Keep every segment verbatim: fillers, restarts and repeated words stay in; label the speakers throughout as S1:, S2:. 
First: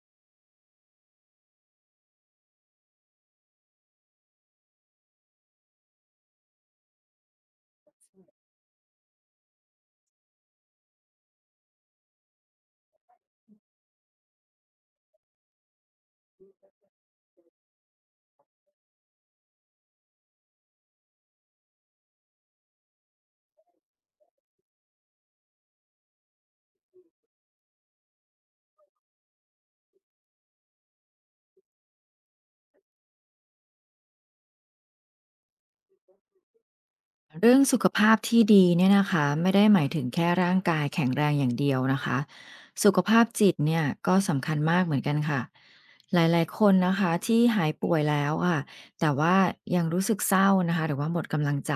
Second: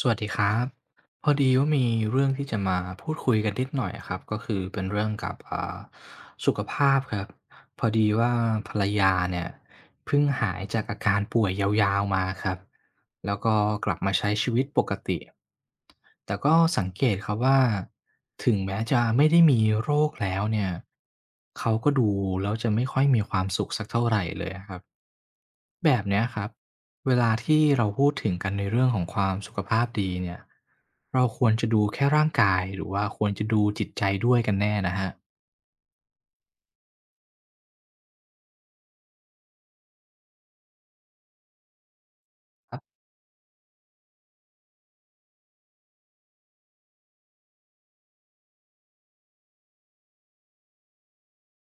S1: สวัสดีครับพอดีว่ามีเรื่องที่จะมาพูดคุยกันนิดหน่อยอะครับก็คือเป็นเรื่องกับอ่าสุขภาพครับพอดีว่าภรรยาเนี่ยเพิ่งหายจากอาการป่วยยาวๆมาครับแล้วก็กลับมาใช้ชีวิตปกติแต่ก็สังเกตครับว่าถึงแม้จะไม่ได้มีโรคแล้วเนี่ยเขาก็ดูแล้วจะไม่ค่อยมีความสุขสักเท่าไหรเลยครับ แบบเนี้ยครับเวลาที่เราพูดถึงกันในเรื่องของความสุขภาพดีเนี่ยเราควรจะดูแค่ร่างกายหรือว่าควรจะดูจิตใจด้วยกันแน่นะฮะ
S2: เรื่องสุขภาพที่ดีเนี่ยนะคะไม่ได้หมายถึงแค่ร่างกายแข็งแรงอย่างเดียวนะคะสุขภาพจิตเนี่ยก็สำคัญมากเหมือนกันค่ะหลายๆคนนะคะที่หายป่วยแล้วค่ะแต่ว่ายังรู้สึกเศร้านะคะหรือว่าหมดกำลังใจ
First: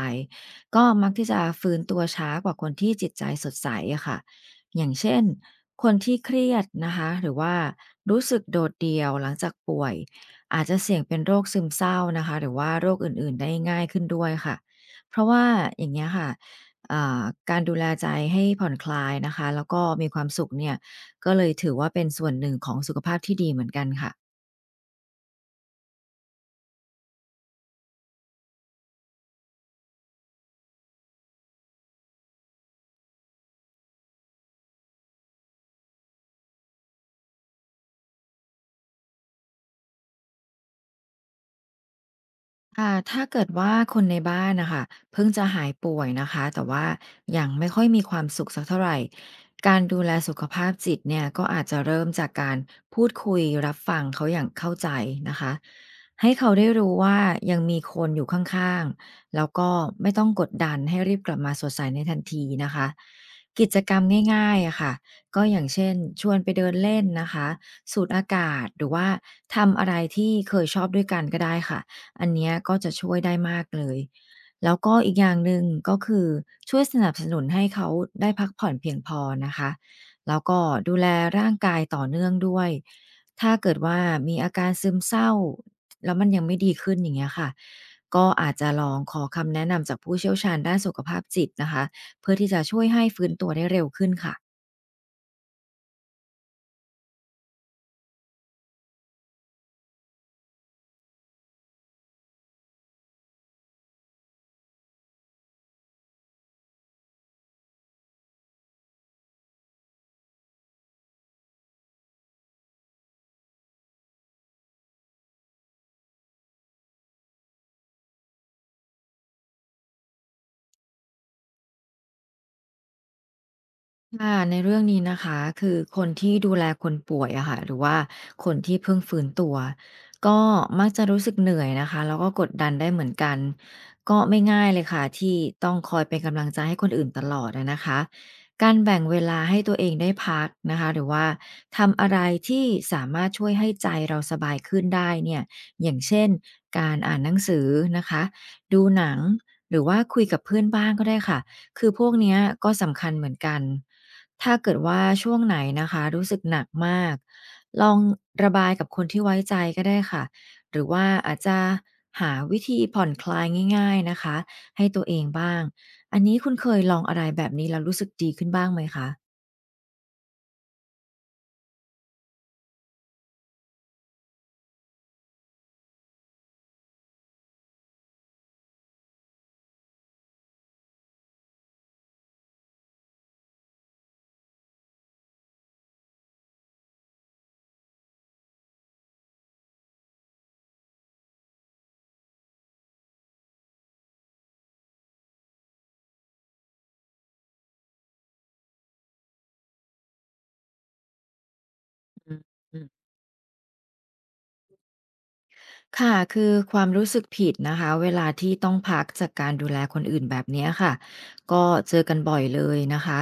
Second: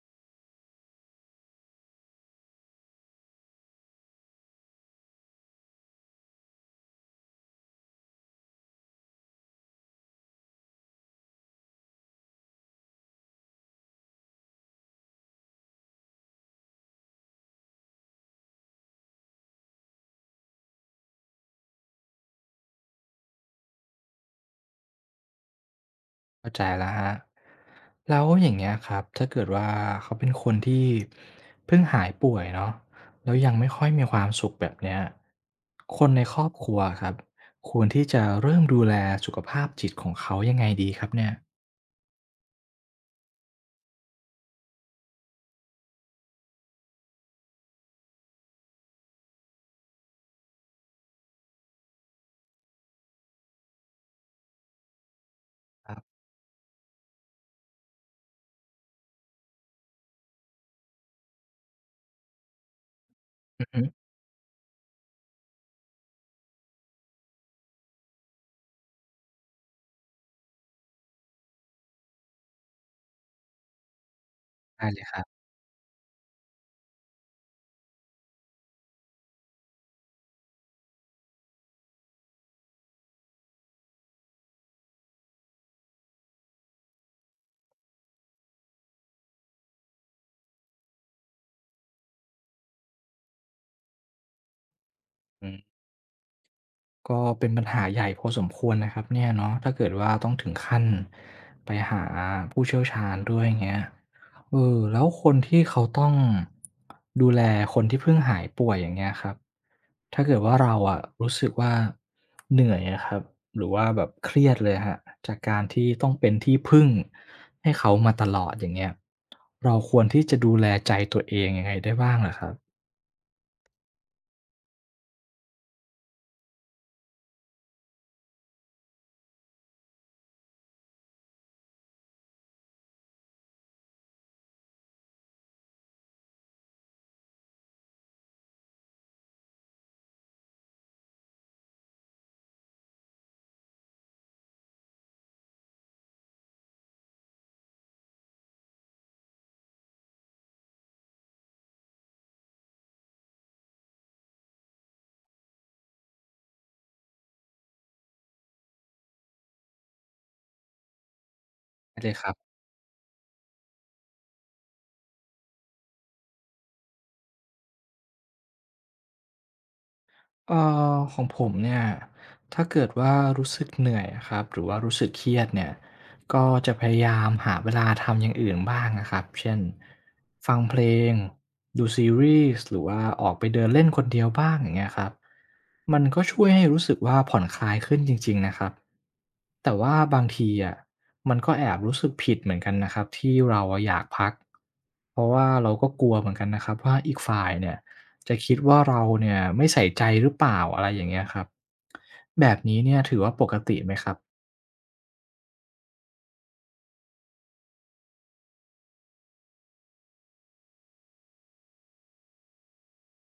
S2: ก็มักที่จะฟื้นตัวช้ากว่าคนที่จิตใจสดใสอะค่ะอย่างเช่นคนที่เครียดนะคะหรือว่ารู้สึกโดดเดี่ยวหลังจากป่วยอาจจะเสี่ยงเป็นโรคซึมเศร้านะคะหรือว่าโรคอื่นๆได้ง่ายขึ้นด้วยค่ะ เพราะว่าอย่างเงี้ยค่ะอ่าการดูแลใจให้ผ่อนคลายนะคะแล้วก็มีความสุขเนี่ยก็เลยถือว่าเป็นส่วนหนึ่งของสุขภาพที่ดีเหมือนกันค่ะ
S1: เข้าใจแล้วครับแล้วอย่างเงี้ยครับถ้าเกิดว่าเขาเป็นคนที่เพิ่งหายป่วยเนาะแล้วยังไม่ค่อยมีความสุขแบบเนี้ยคนในครอบครัวครับควรที่จะเริ่มดูแลสุขภาพจิตของเขายังไงดีครับเนี่ย
S2: ค่ะถ้าเกิดว่าคนในบ้านนะคะเพิ่งจะหายป่วยนะคะแต่ว่ายังไม่ค่อยมีความสุขสักเท่าไหรการดูแลสุขภาพจิตเนี่ยก็อาจจะเริ่มจากการพูดคุยรับฟังเขาอย่างเข้าใจนะคะให้เขาได้รู้ว่ายังมีคนอยู่ข้างๆแล้วก็ไม่ต้องกดดันให้รีบกลับมาสดใสในทันทีนะคะ
S1: อื
S2: กิ
S1: อ
S2: จ
S1: ฮึ
S2: กรรมง่ายๆอะค่ะก็อย่างเช่นชวนไปเดินเล่นนะคะสูดอากาศหรือว่าทำอะไรที่เคยชอบด้วยกันก็ได้ค่ะ อันเนี้ยก็จะช่วยได้มากเลย แล้ว
S1: ได้
S2: ก็
S1: เลย
S2: อี
S1: ค
S2: ก
S1: รั
S2: อ
S1: บ
S2: ย่างหนึ่งก็คือช่วยสนับสนุนให้เขาได้พักผ่อนเพียงพอนะคะแล้วก็ดูแลร่างกายต่อเนื่องด้วยถ้าเกิดว่ามีอาการซึมเศร้าแล้วมันยังไม่ดีขึ้นอย่างเงี้ยค่ะก็อาจจะลองขอคำแนะนำจากผู้เชี่ยวชาญด้านสุขภาพจิตนะคะเพื่อที่จะช่วยให้ฟื้นตัวได้เร็วขึ้นค่ะ
S1: ก็เป็นปัญหาใหญ่พอสมควรนะครับเนี่ยเนาะถ้าเกิดว่าต้องถึงขั้นไปหาผู้เชี่ยวชาญด้วยอย่างเงี้ยเออแล้วคนที่เขาต้องดูแลคนที่เพิ่งหายป่วยอย่างเงี้ยครับถ้าเกิดว่าเราอะรู้สึกว่าเหนื่อยอะครับหรือว่าแบบเครียดเลยครับจากการที่ต้องเป็นที่พึ่งให้เขามาตลอดอย่างเงี้ยเราควรที่จะดูแลใจตัวเองยังไงได้บ้างเหรอครับ
S2: ค่ะในเรื่องนี้นะคะคือคนที่ดูแลคนป่วยอะค่ะหรือว่าคนที่เพิ่งฟื้นตัวก็มักจะรู้สึกเหนื่อยนะคะแล้วก็กดดันได้เหมือนกันก็ไม่ง่ายเลยค่ะที่ต้องคอยเป็นกำลังใจให้คนอื่นตลอดอะนะคะการแบ่งเวลาให้ตัวเองได้พักนะคะหรือว่าทำอะไรที่สามารถช่วยให้ใจเราสบายขึ้นได้เนี่ยอย่างเช่นการอ่านหนังสือนะคะดูหนังหรือว่าคุยกับเพื่อนบ้างก็ได้ค่ะคือพวกเนี้ยก็สำคัญเหมือนกัน ถ้าเกิดว่าช่วงไหนนะคะรู้สึกหนักมากลองระบายกับคนที่ไว้ใจก็ได้ค่ะหรือว่าอาจจะ
S1: ได้เลยครั
S2: หา
S1: บ
S2: วิธีผ่อนคลายง่ายๆนะคะให้ตัวเองบ้างอันนี้คุณเคยลองอะไรแบบนี้แล้วรู้สึกดีขึ้นบ้างไหมคะ
S1: เอ่อของผมเนี่ยถ้าเกิดว่ารู้สึกเหนื่อยอะครับหรือว่ารู้สึกเครียดเนี่ยก็จะพยายามหาเวลาทำอย่างอื่นบ้างนะครับเช่นฟังเพลงดูซีรีส์หรือว่าออกไปเดินเล่นคนเดียวบ้างอย่างเงี้ยครับมันก็ช่วยให้รู้สึกว่าผ่อนคลายขึ้นจริงๆนะครับแต่ว่าบางทีอะมันก็แอบรู้สึกผิดเหมือนกันนะครับที่เราอะอยากพักเพราะว่าเราก็กลัวเหมือนกันนะครับว่าอีกฝ่ายเนี่ย จะคิดว่าเราเนี่ยไม่ใส่ใจหรือเปล่าอะไรอย่างเงี้ยครับ
S2: อื
S1: แบบนี้
S2: ม
S1: เนี่ยถือว่าปกติไหมครับ
S2: ค่ะคือความรู้สึกผิดนะคะ เวลาที่ต้องพักจากการดูแลคนอื่นแบบเนี้ยค่ะ ก็เจอกันบ่อยเลยนะคะ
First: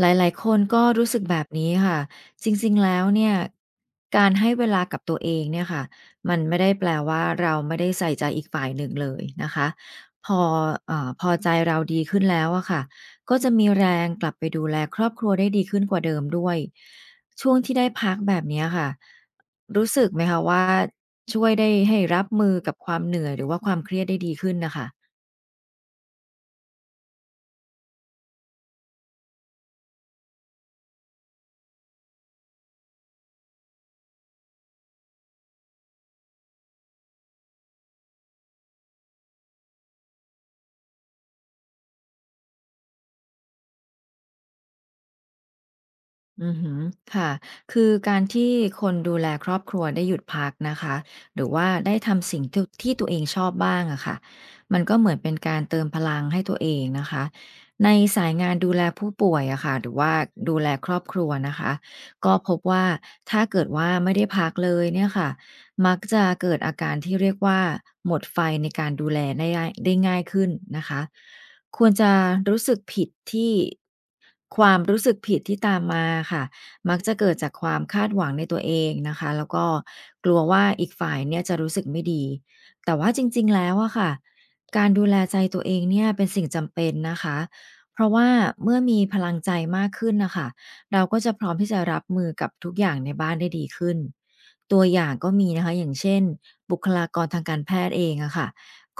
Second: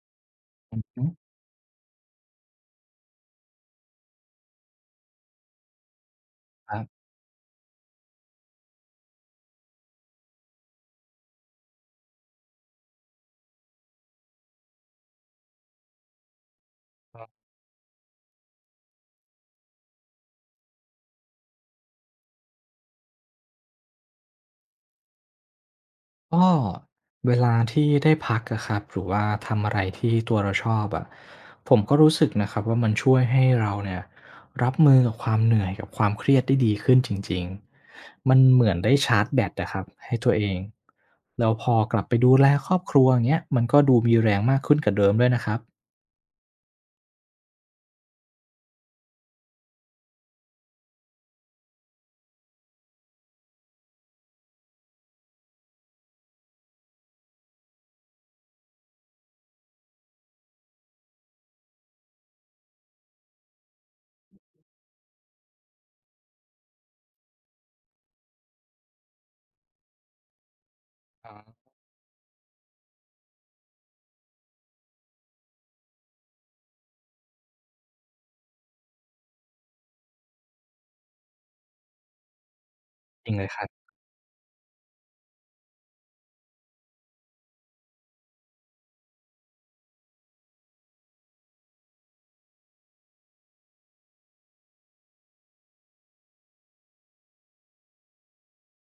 S2: หลายๆคน
S1: อื
S2: ก็รู้สึก
S1: ม
S2: แบบนี้ค่ะ จริงๆแล้วเนี่ย การให้เวลากับตัวเองเนี่ยค่ะ มันไม่ได้
S1: ครั
S2: แปล
S1: บ
S2: ว่าเราไม่ได้ใส่ใจอีกฝ่ายหนึ่งเลยนะคะ พอเอ่อพอใจเราดีขึ้นแล้วอะค่ะ ก็จะมีแรงกลับไปดูแลครอบครัวได้ดีขึ้นกว่าเดิมด้วย ช่วงที่ได้พักแบบเนี้ยค่ะรู้สึกไหมคะว่าช่วยได้ให้รับมือกับความเหนื่อยหรือว่าความเครียดได้ดีขึ้นนะคะ
S1: ก็เวลาที่ได้พักอะครับหรือว่าทำอะไรที่ตัวเราชอบอะผมก็รู้สึกนะครับว่ามันช่วยให้เราเนี่ยรับมือกับความเหนื่อยกับความเครียดได้ดีขึ้นจริงๆมันเหมือนได้ชาร์จแบตอะครับให้ตัวเองแล้วพอกลับไปดูแลครอบครัวอย่างเงี้ยมันก็ดูมีแรงมากขึ้นกว่าเดิมด้วยนะครับ
S2: อือฮึค่ะคือการที่คนดูแลครอบครัวได้หยุดพักนะคะ หรือว่าได้ทำสิ่งที่ที่ตัวเองชอบบ้างอะค่ะมันก็เหมือนเป็นการเติมพลังให้ตัวเองนะคะ ในสายงานดูแลผู้ป่วยอะค่ะหรือว่าดูแลครอบครัวนะคะ ก็พบว่าถ้าเกิดว่าไม่ได้พักเลยเนี่ยค่ะมักจะเกิดอาการที่เรียกว่าหมดไฟในการดูแลได้ง่ายได้ง่ายขึ้นนะคะ
S1: อ๋อ
S2: ควรจะรู้สึกผิดที่ความรู้สึกผิดที่ตามมาค่ะมักจะเกิดจากความคาดหวังในตัวเองนะคะแล้วก็กลัวว่าอีกฝ่ายเนี่ยจะรู้สึกไม่ดีแต่ว่าจ
S1: จริง
S2: ริ
S1: เล
S2: ง
S1: ย
S2: ๆ
S1: ครั
S2: แล้
S1: บ
S2: วอะค่ะการดูแลใจตัวเองเนี่ยเป็นสิ่งจำเป็นนะคะเพราะว่าเมื่อมีพลังใจมากขึ้นน่ะค่ะเราก็จะพร้อมที่จะรับมือกับทุกอย่างในบ้านได้ดีขึ้นตัวอย่างก็มีนะคะอย่างเช่นบุคลากรทางการแพทย์เองอะค่ะ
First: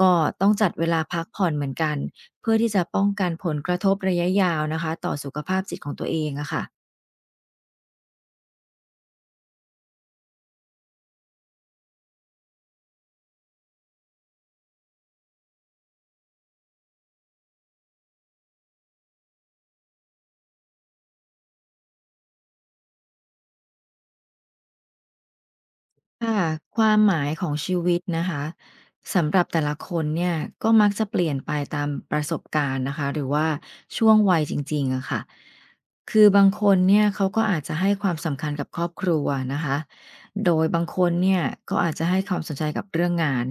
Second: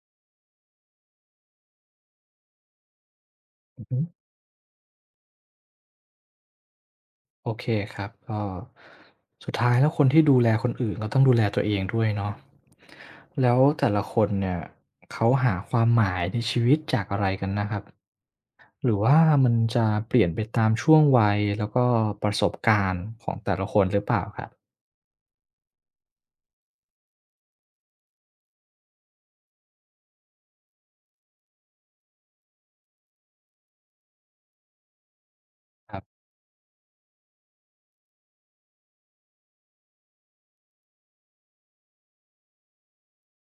S2: ก็ต้องจัดเวลาพักผ่อนเหมือนกัน เพื่อที่จะป้องกันผลกระ
S1: อื
S2: ท
S1: อ
S2: บ
S1: ฮึ
S2: ระยะยาวนะคะต่อสุขภาพจิตของตัวเองอะค่ะ
S1: โอเคครับก็สุดท้ายแล้วคนที่ดูแลคนอื่นก็ต้องดูแลตัวเองด้วยเนาะแล้วแต่ละคนเนี่ยเขาหาความหมายในชีวิตจากอะไรกันนะครับหรือว่ามันจะเปลี่ยนไปตามช่วงวัยแล้วก็ประสบการณ์ของแต่ละคนหรือเปล่าครับ
S2: ค่ะความหมายของชีวิตนะคะสำหรับแต่ละคนเนี่ยก็มักจะเปลี่ยนไปตามประสบการณ์นะคะหรือว่าช่วงวัยจริงๆอะค่ะ
S1: ครั
S2: คื
S1: บ
S2: อบางคนเนี่ยเขาก็อาจจะให้ความสำคัญกับครอบครัวนะคะโดยบางคนเนี่ยก็อาจจะให้ความสนใจกับเรื่องงาน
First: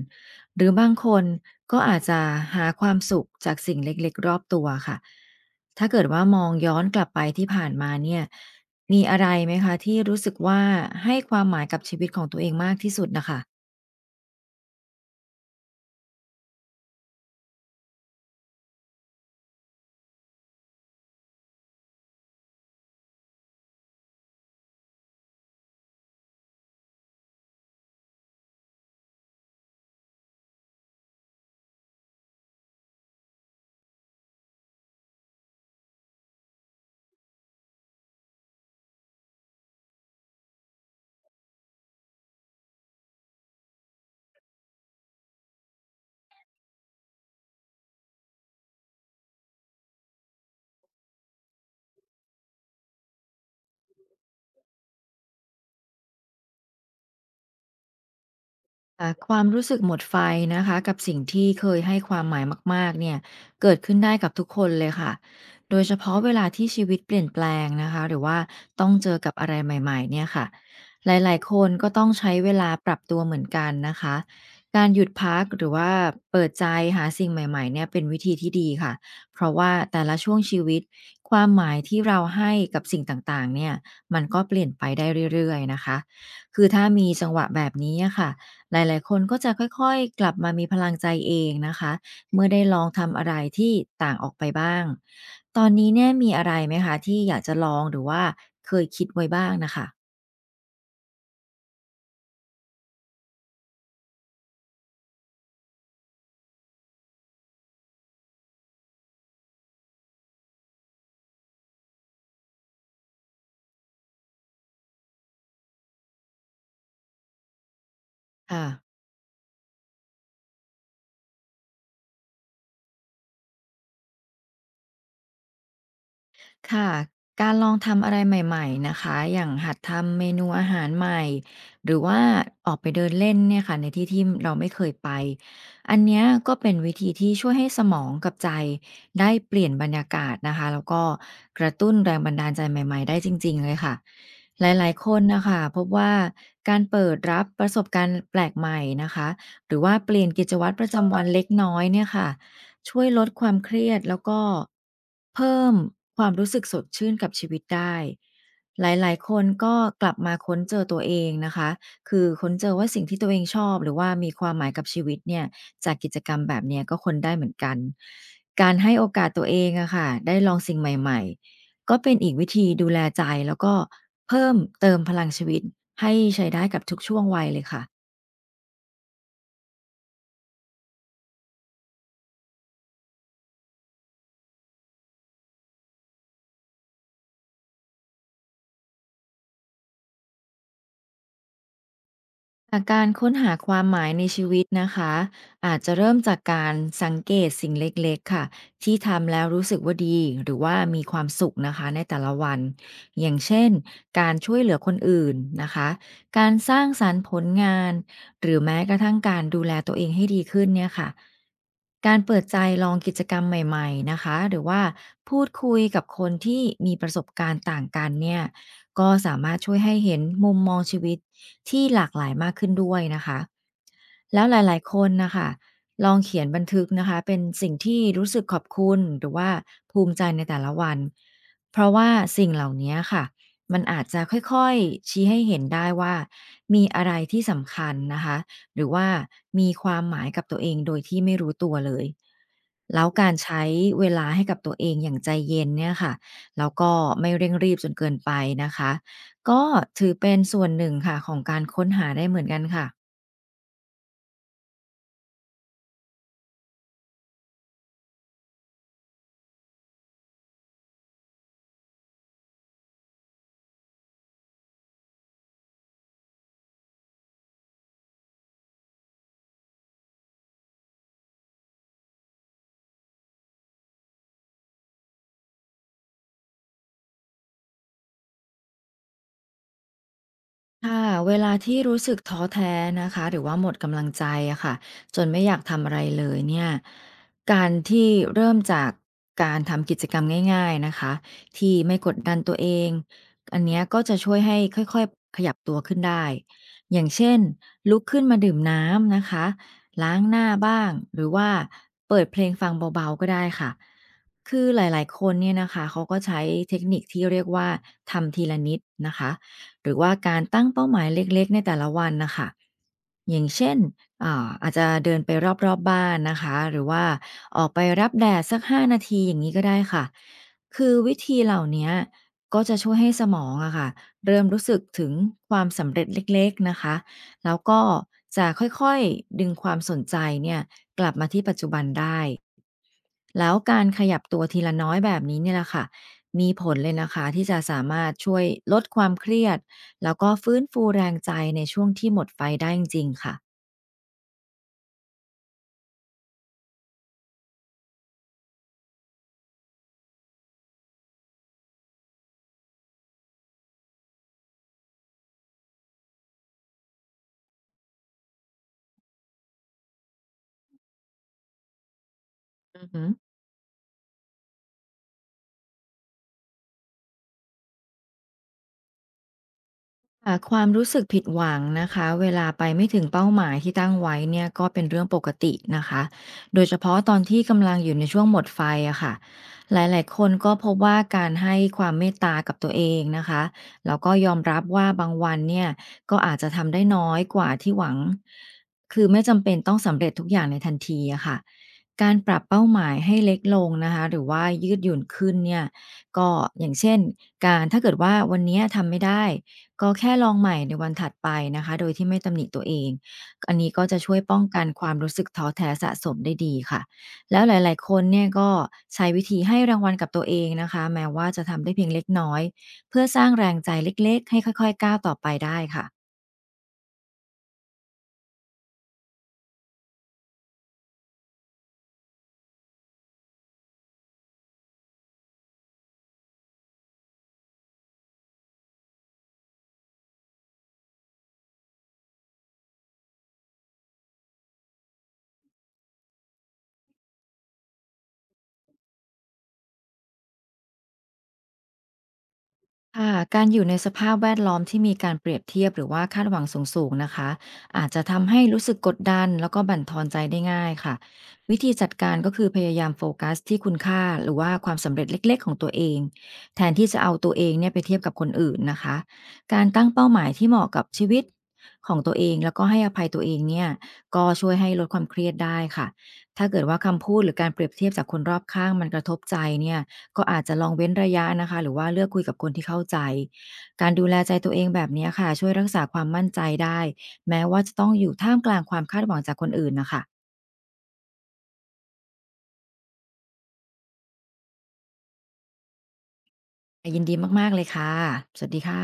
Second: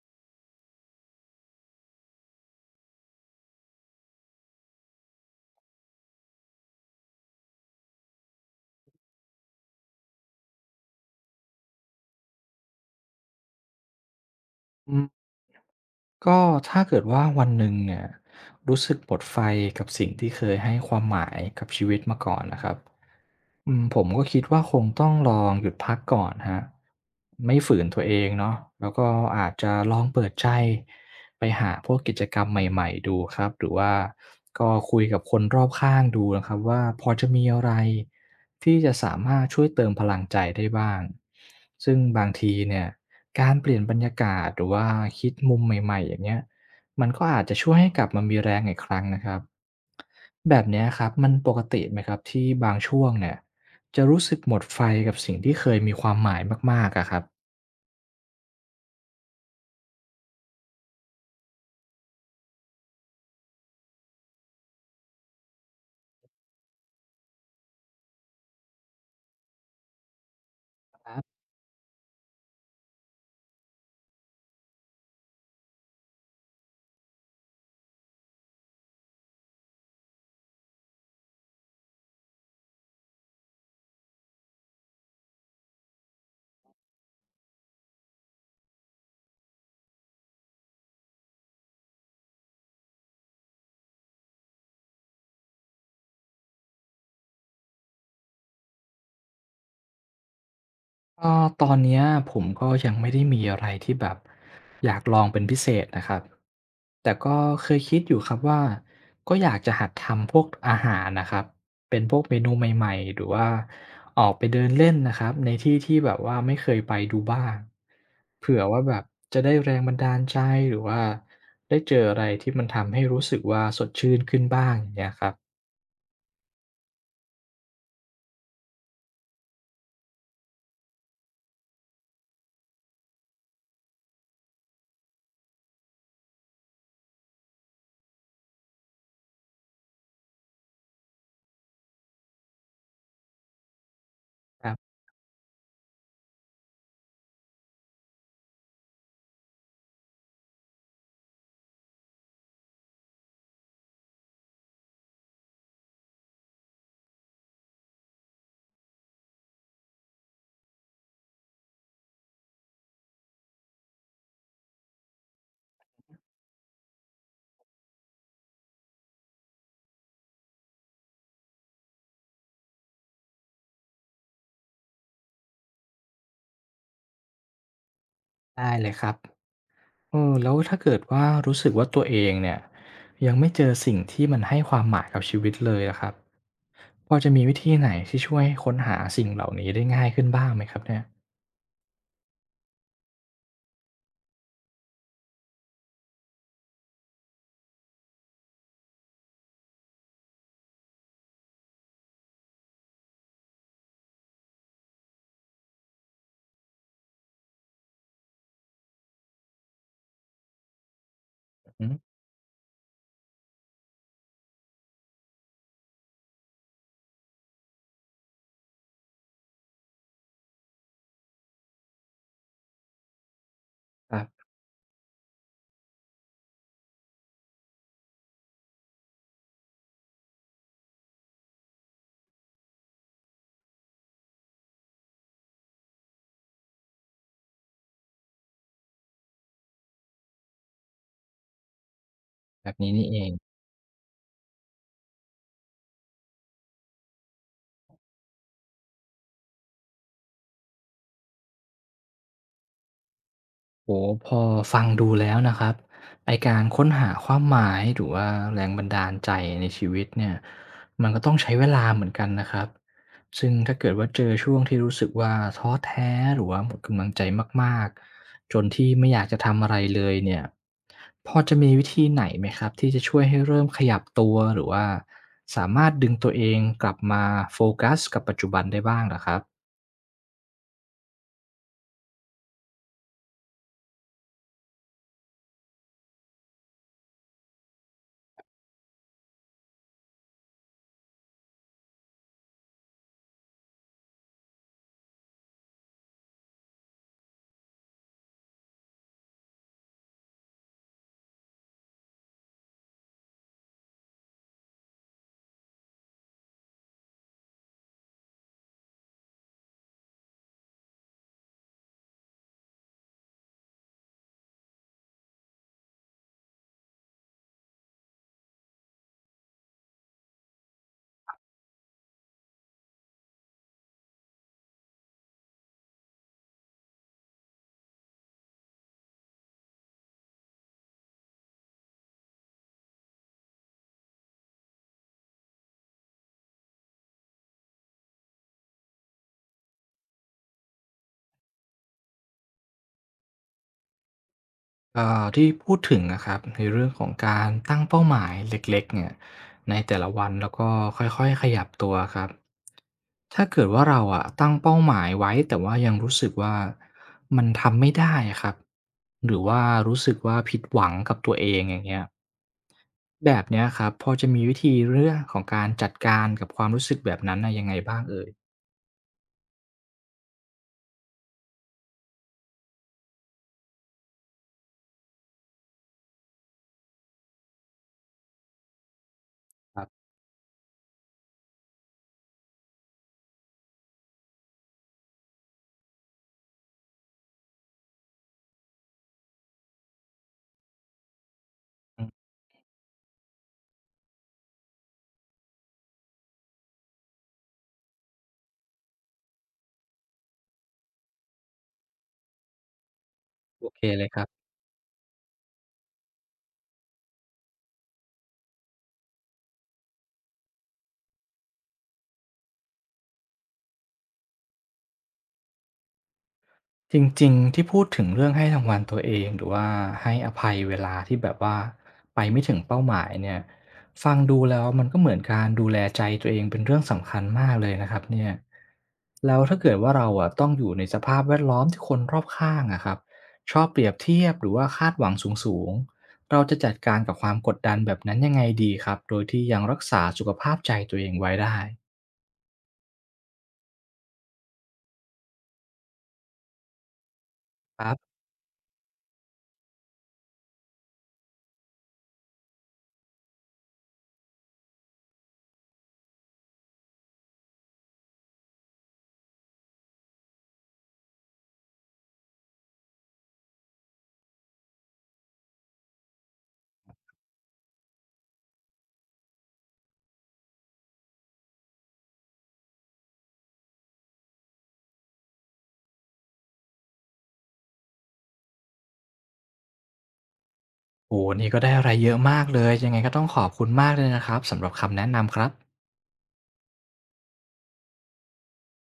S2: หรือบางคนก็อาจจะหาความสุขจากสิ่งเล็กๆรอบตัวค่ะถ้าเกิดว่ามองย้อนกลับไปที่ผ่านมาเนี่ย มีอะไรไหมคะที่รู้สึกว่าให้ความหมายกับชีวิตของตัวเองมากที่สุดนะค่ะ
S1: ก็ถ้าเกิดว่าวันหนึ่งเนี่ยรู้สึกหมดไฟกับสิ่งที่เคยให้ความหมายกับชีวิตมาก่อนนะครับอืมผมก็คิดว่าคงต้องลองหยุดพักก่อนฮะไม่ฝืนตัวเองเนาะแล้วก็อาจจะลองเปิดใจไปหาพวกกิจกรรมใหม่ๆดูครับหรือว่าก็คุยกับคนรอบข้างดูนะครับว่าพอจะมีอะไรที่จะสามารถช่วยเติมพลังใจได้บ้างซึ่งบางทีเนี่ย การเปลี่ยนบรรยากาศหรือว่าคิดมุมใหม่ๆอย่างเงี้ยมันก็อาจจะช่วยให้กลับมามีแรงอีกครั้งนะครับแบบเนี้ยครับมันปกติไหมครับที่บางช่วงเนี่ยจะรู้สึกหมดไฟกับสิ่งที่เคยมีความหมายมากๆอะครับ
S2: ค่ะความรู้สึกหมดไฟนะคะกับสิ่งที่เคยให้ความหมายมากๆเนี่ยเกิดขึ้นได้กับทุกคนเลยค่ะโดยเฉพาะเวลาที่ชีวิตเปลี่ยนแปลงนะคะหรือว่าต้องเจอกับอะไรใหม่ๆเนี่ยค่ะหลายๆคนก็ต้องใช้เวลาปรับตัวเหมือนกันนะคะการหยุดพักหรือว่าเปิดใจหาสิ่งใหม่ๆเนี่ยเป็นวิธีที่ดีค่ะเพราะว่าแต่ละช่วงชีวิตความหมายที่เราให้กับสิ่งต่างๆเนี่ยมันก็เปลี่ยนไปได้เรื่อยๆนะคะคือถ้ามีจังหวะแบบนี้อะค่ะ หลายๆคนก็จะค่อยๆกลับมามีพลังใจเองนะคะเมื่อได้ลองทำอะไรที่ต่างออกไปบ้างตอนนี้เนี่ยมีอะไรไหมคะที่อยากจะลองหรือว่าเคยคิดไว้บ้างน่ะค่ะ
S1: ก็ตอนเนี้ยผมก็ยังไม่ได้มีอะไรที่แบบอยากลองเป็นพิเศษนะครับแต่ก็เคยคิดอยู่ครับว่าก็อยากจะหัดทำพวกอาหารนะครับเป็นพวกเมนูใหม่ๆหรือว่าออกไปเดินเล่นนะครับในที่ที่แบบว่าไม่เคยไปดูบ้างเผื่อ
S2: ค่ะ
S1: ว่าแบบจะได้แรงบันดาลใจหรือว่าได้เจออะไรที่มันทำให้รู้สึกว่าสดชื่นขึ้นบ้างอย่างเงี้ยครับ
S2: ค่ะการลองทำอะไรใหม่ๆนะคะอย่างหัดทำเมนูอาหารใหม่หรือว่าออกไปเดินเล่นเนี่ยค่ะในที่ที่เราไม่เคยไปอันเนี้ยก็เป็นวิธีที่ช่วยให้สมองกับใจได้เปลี่ยนบรรยากาศนะคะแล้วก็กระตุ้นแรงบันดาลใจใหม่ๆได้จริงๆเลยค่ะห
S1: ครั
S2: ลาย
S1: บ
S2: ๆคนน่ะค่ะพบว่าการเปิดรับประสบการณ์แปลกใหม่นะคะหรือว่าเปลี่ยนกิจวัตรประจำวันเล็กน้อยเนี่ยค่ะ ช่วยลดความเครียดแล้วก็เพิ่มความรู้สึกสดชื่นกับชีวิตได้หลายๆคนก็กลับมาค้นเจอตัวเองนะคะคือค้นเจอว่าสิ่งที่ตัวเองชอบหรือว่ามีความหมายกับชีวิตเนี่ยจากกิจกรรมแบบเนี้ยก็ค้นได้เหมือนกันการให้โอกาสตัวเองอะค่ะได้ลองสิ่งใหม่ๆก็เป็นอีกวิธีดูแลใจแล้วก็เพิ่มเติมพลังชีวิตให้ใช้ได้กับทุกช่วงวัยเลยค่ะ
S1: ได้เลยครับ เออแล้วถ้าเกิดว่ารู้สึกว่าตัวเองเนี่ยยังไม่เจอสิ่งที่มันให้ความหมายกับชีวิตเลยอะครับพอจะมีวิธีไหนที่ช่วยค้นหาสิ่งเหล่านี้ได้ง่ายขึ้นบ้างไหมครับเนี่ย
S2: จากการค้นหาความหมายในชีวิตนะคะอาจจะเริ่มจากการสังเกตสิ่งเล็กๆค่ะที่ทำแล้วรู้สึกว่าดีหรือว่ามีความสุขนะคะในแต่ละวันอย่างเช่นการช่วยเหลือคนอื่นนะคะการสร้างสรรค์ผลงานหรือแม้กระทั่งการดูแลตัวเองให้ดีขึ้นเนี่ยค่ะ
S1: อื
S2: กา
S1: ม
S2: รเปิดใจลองกิจกรรมใหม่ๆนะคะหรือว่าพูดคุยกับคนที่มีประสบการณ์ต่างกันเนี่ย ก็สามารถช่วยให้เห็นมุมมองชีวิตที่หลากหลายมากขึ้นด้วยนะคะ
S1: ครั
S2: แล้ว
S1: บ
S2: หลายๆคนนะคะลองเขียนบันทึกนะคะเป็นสิ่งที่รู้สึกขอบคุณหรือว่าภูมิใจในแต่ละวันเพราะว่าสิ่งเหล่านี้ค่ะมันอาจจะค่อยๆชี้ให้เห็นได้ว่ามีอะไรที่สำคัญนะคะหรือว่ามีความหมายกับตัวเองโดยที่ไม่รู้ตัวเลย
S1: แบบนี้
S2: แล้
S1: นี่
S2: ว
S1: เอ
S2: กา
S1: ง
S2: รใช้เวลาให้กับตัวเองอย่างใจเย็นเนี่ยค่ะแล้วก็ไม่เร่งรีบจนเกินไปนะคะก็ถือเป็นส่วนหนึ่งค่ะของการค้นหาได้เหมือนกันค่ะ
S1: โอ้โฮพอฟังดูแล้วนะครับไอ้การค้นหาความหมายหรือว่าแรงบันดาลใจในชีวิตเนี่ยมันก็ต้องใช้เวลาเหมือนกันนะครับซึ่งถ้าเกิดว่าเจอช่วงที่รู้สึกว่าท้อแท้หรือว่าหมดกำลังใจมากๆจนที่ไม่อยากจะทำอะไรเลยเนี่ยพอจะมีวิธีไหนไหมครับที่จะช่วยให้เริ่มขยับตัวหรือว่าสามารถดึงตัวเองกลับมาโฟกัสกับปัจจุบันได้บ้างเหรอครับ
S2: ค่ะเวลาที่รู้สึกท้อแท้นะคะหรือว่าหมดกำลังใจอะค่ะจนไม่อยากทำอะไรเลยเนี่ยการที่เริ่มจากการทำกิจกรรมง่ายๆนะคะที่ไม่กดดันตัวเองอันเนี้ยก็จะช่วยให้ค่อยๆขยับตัวขึ้นได้อย่างเช่นลุกขึ้นมาดื่มน้ำนะคะล้างหน้าบ้างหรือว่าเปิดเพลงฟังเบาๆก็ได้ค่ะคือหลายๆคนเนี่ยนะคะเขาก็ใช้เทคนิคที่เรียกว่าทำทีละนิดนะคะ หรือว่าการตั้งเป้าหมายเล็กๆในแต่ละวันนะคะอย่างเช่นอ่าอาจจะเดินไปรอบๆบ้านนะคะหรือว่าออกไปรับแดดสักห้านาทีอย่างนี้ก็ได้ค่ะคือวิธีเหล่านี้ก็จะช่วยให้สมองอะค่ะเริ่มรู้สึกถึงความสำเร็จเล็กๆนะคะแล้วก็จะค่อยๆดึงความสนใจเนี่ยกลับมาที่ปัจจุบันได้ แล้วการขยับตัวทีละน้อยแบบนี้เนี่ยแหละค่ะมีผลเลยนะคะที่จะสามารถช่วยลดความเครียดแล้วก็ฟื้นฟูแรงใจในช่วงที่หมดไฟได้จริงๆค่ะ
S1: เอ่อที่พูดถึงนะครับในเรื่องของการตั้งเป้าหมายเล็กๆเนี่ยในแต่ละวันแล้วก็ค่อยๆขยับตัวครับถ้าเกิดว่าเราอะตั้งเป้าหมายไว้แต่ว่ายังรู้สึกว่ามันทำไม่ได้อะครับหรือว่ารู้สึกว่าผิดหวังกับตัวเองอย่างเงี้ย
S2: อือฮึ
S1: แบบเนี้ยครับพอจะมีวิธีเรื่องของการจัดการกับความรู้สึกแบบนั้นน่ะยังไงบ้างเอ่ย
S2: ค่ะความรู้สึกผิดหวังนะคะเวลาไปไม่ถึงเป้าหมายที่ตั้งไว้เนี่ยก็เป็นเรื่องปกตินะคะโดยเฉพาะตอนที่กำลังอยู่ในช่วงหมดไฟอะค่ะหล
S1: ครั
S2: าย
S1: บ
S2: ๆคนก็พบว่าการให้ความเมตตากับตัวเองนะคะแล้วก็ยอมรับว่าบางวันเนี่ยก็อาจจะทำได้น้อยกว่าที่หวังคือไม่จำเป็นต้องสำเร็จทุกอย่างในทันทีอะค่ะ
S1: อื
S2: การ
S1: ม
S2: ปรับเป้าหมายให้เล็กลงนะคะหรือว่ายืดหยุ่นขึ้นเนี่ยก็อย่างเช่นการถ้าเกิดว่าวันเนี้ยทำไม่ได้ ก็แค่ลองใหม่ในวันถัดไปนะคะโดยที่ไม่ตำหนิตัวเองอัน
S1: โอ
S2: นี้
S1: เค
S2: ก็จะ
S1: เลย
S2: ช่ว
S1: ค
S2: ย
S1: รับ
S2: ป้องกันความรู้สึกท้อแท้สะสมได้ดีค่ะแล้วหลายๆคนเนี่ยก็ใช้วิธีให้รางวัลกับตัวเองนะคะแม้ว่าจะทำได้เพียงเล็กน้อยเพื่อสร้างแรงใจเล็กๆให้ค่อยๆก้าวต่อไปได้ค่ะ
S1: จริงๆที่พูดถึงเรื่องให้รางวัลตัวเองหรือว่าให้อภัยเวลาที่แบบว่าไปไม่ถึงเป้าหมายเนี่ยฟังดูแล้วมันก็เหมือนการดูแลใจตัวเองเป็นเรื่องสำคัญมากเลยนะครับเนี่ยแล้วถ้าเกิดว่าเราอะต้องอยู่ในสภาพแวดล้อมที่คนรอบข้างอะครับชอบเปรียบเทียบหรือว่าคาดหวังสูงๆเราจะจัดการกับความกดดันแบบนั้นยังไงดีครับโดยที่ยังรักษาสุขภาพใจตัวเองไว้ได้
S2: ค่ะการอยู่ในสภาพแวดล้อมที่มีการเปรียบเทียบหรือว่าคาดหวังสูงๆนะคะ
S1: ค
S2: อาจ
S1: รั
S2: จะ
S1: บ
S2: ทำให้รู้สึกกดดันแล้วก็บั่นทอนใจได้ง่ายค่ะวิธีจัดการก็คือพยายามโฟกัสที่คุณค่าหรือว่าความสำเร็จเล็กๆของตัวเองแทนที่จะเอาตัวเองเนี่ยไปเทียบกับคนอื่นนะคะการตั้งเป้าหมายที่เหมาะกับชีวิตของตัวเองแล้วก็ให้อภัยตัวเองเนี่ยก็ช่วยให้ลดความเครียดได้ค่ะถ้าเกิดว่าคำพูดหรือการเปรียบเทียบจากคนรอบข้างมันกระทบใจเนี่ย ก็อาจจะลองเว้นระยะนะคะหรือว่าเลือกคุยกับคนที่เข้าใจการดูแลใจตัวเองแบบเนี้ยค่ะช่วยรักษาความมั่นใจได้แม้ว่าจะต้องอยู่ท่ามกลางความคาดหวังจากคนอื่นนะคะ
S1: โอ้โหวันนี่ก็ได้อะไรเยอะมากเลย ยังไงก็ต้องขอบคุณมากเลยนะครับสำหรับคำแนะนำครับ
S2: ยินดีมากๆเลยค่ะสวัสดีค่ะ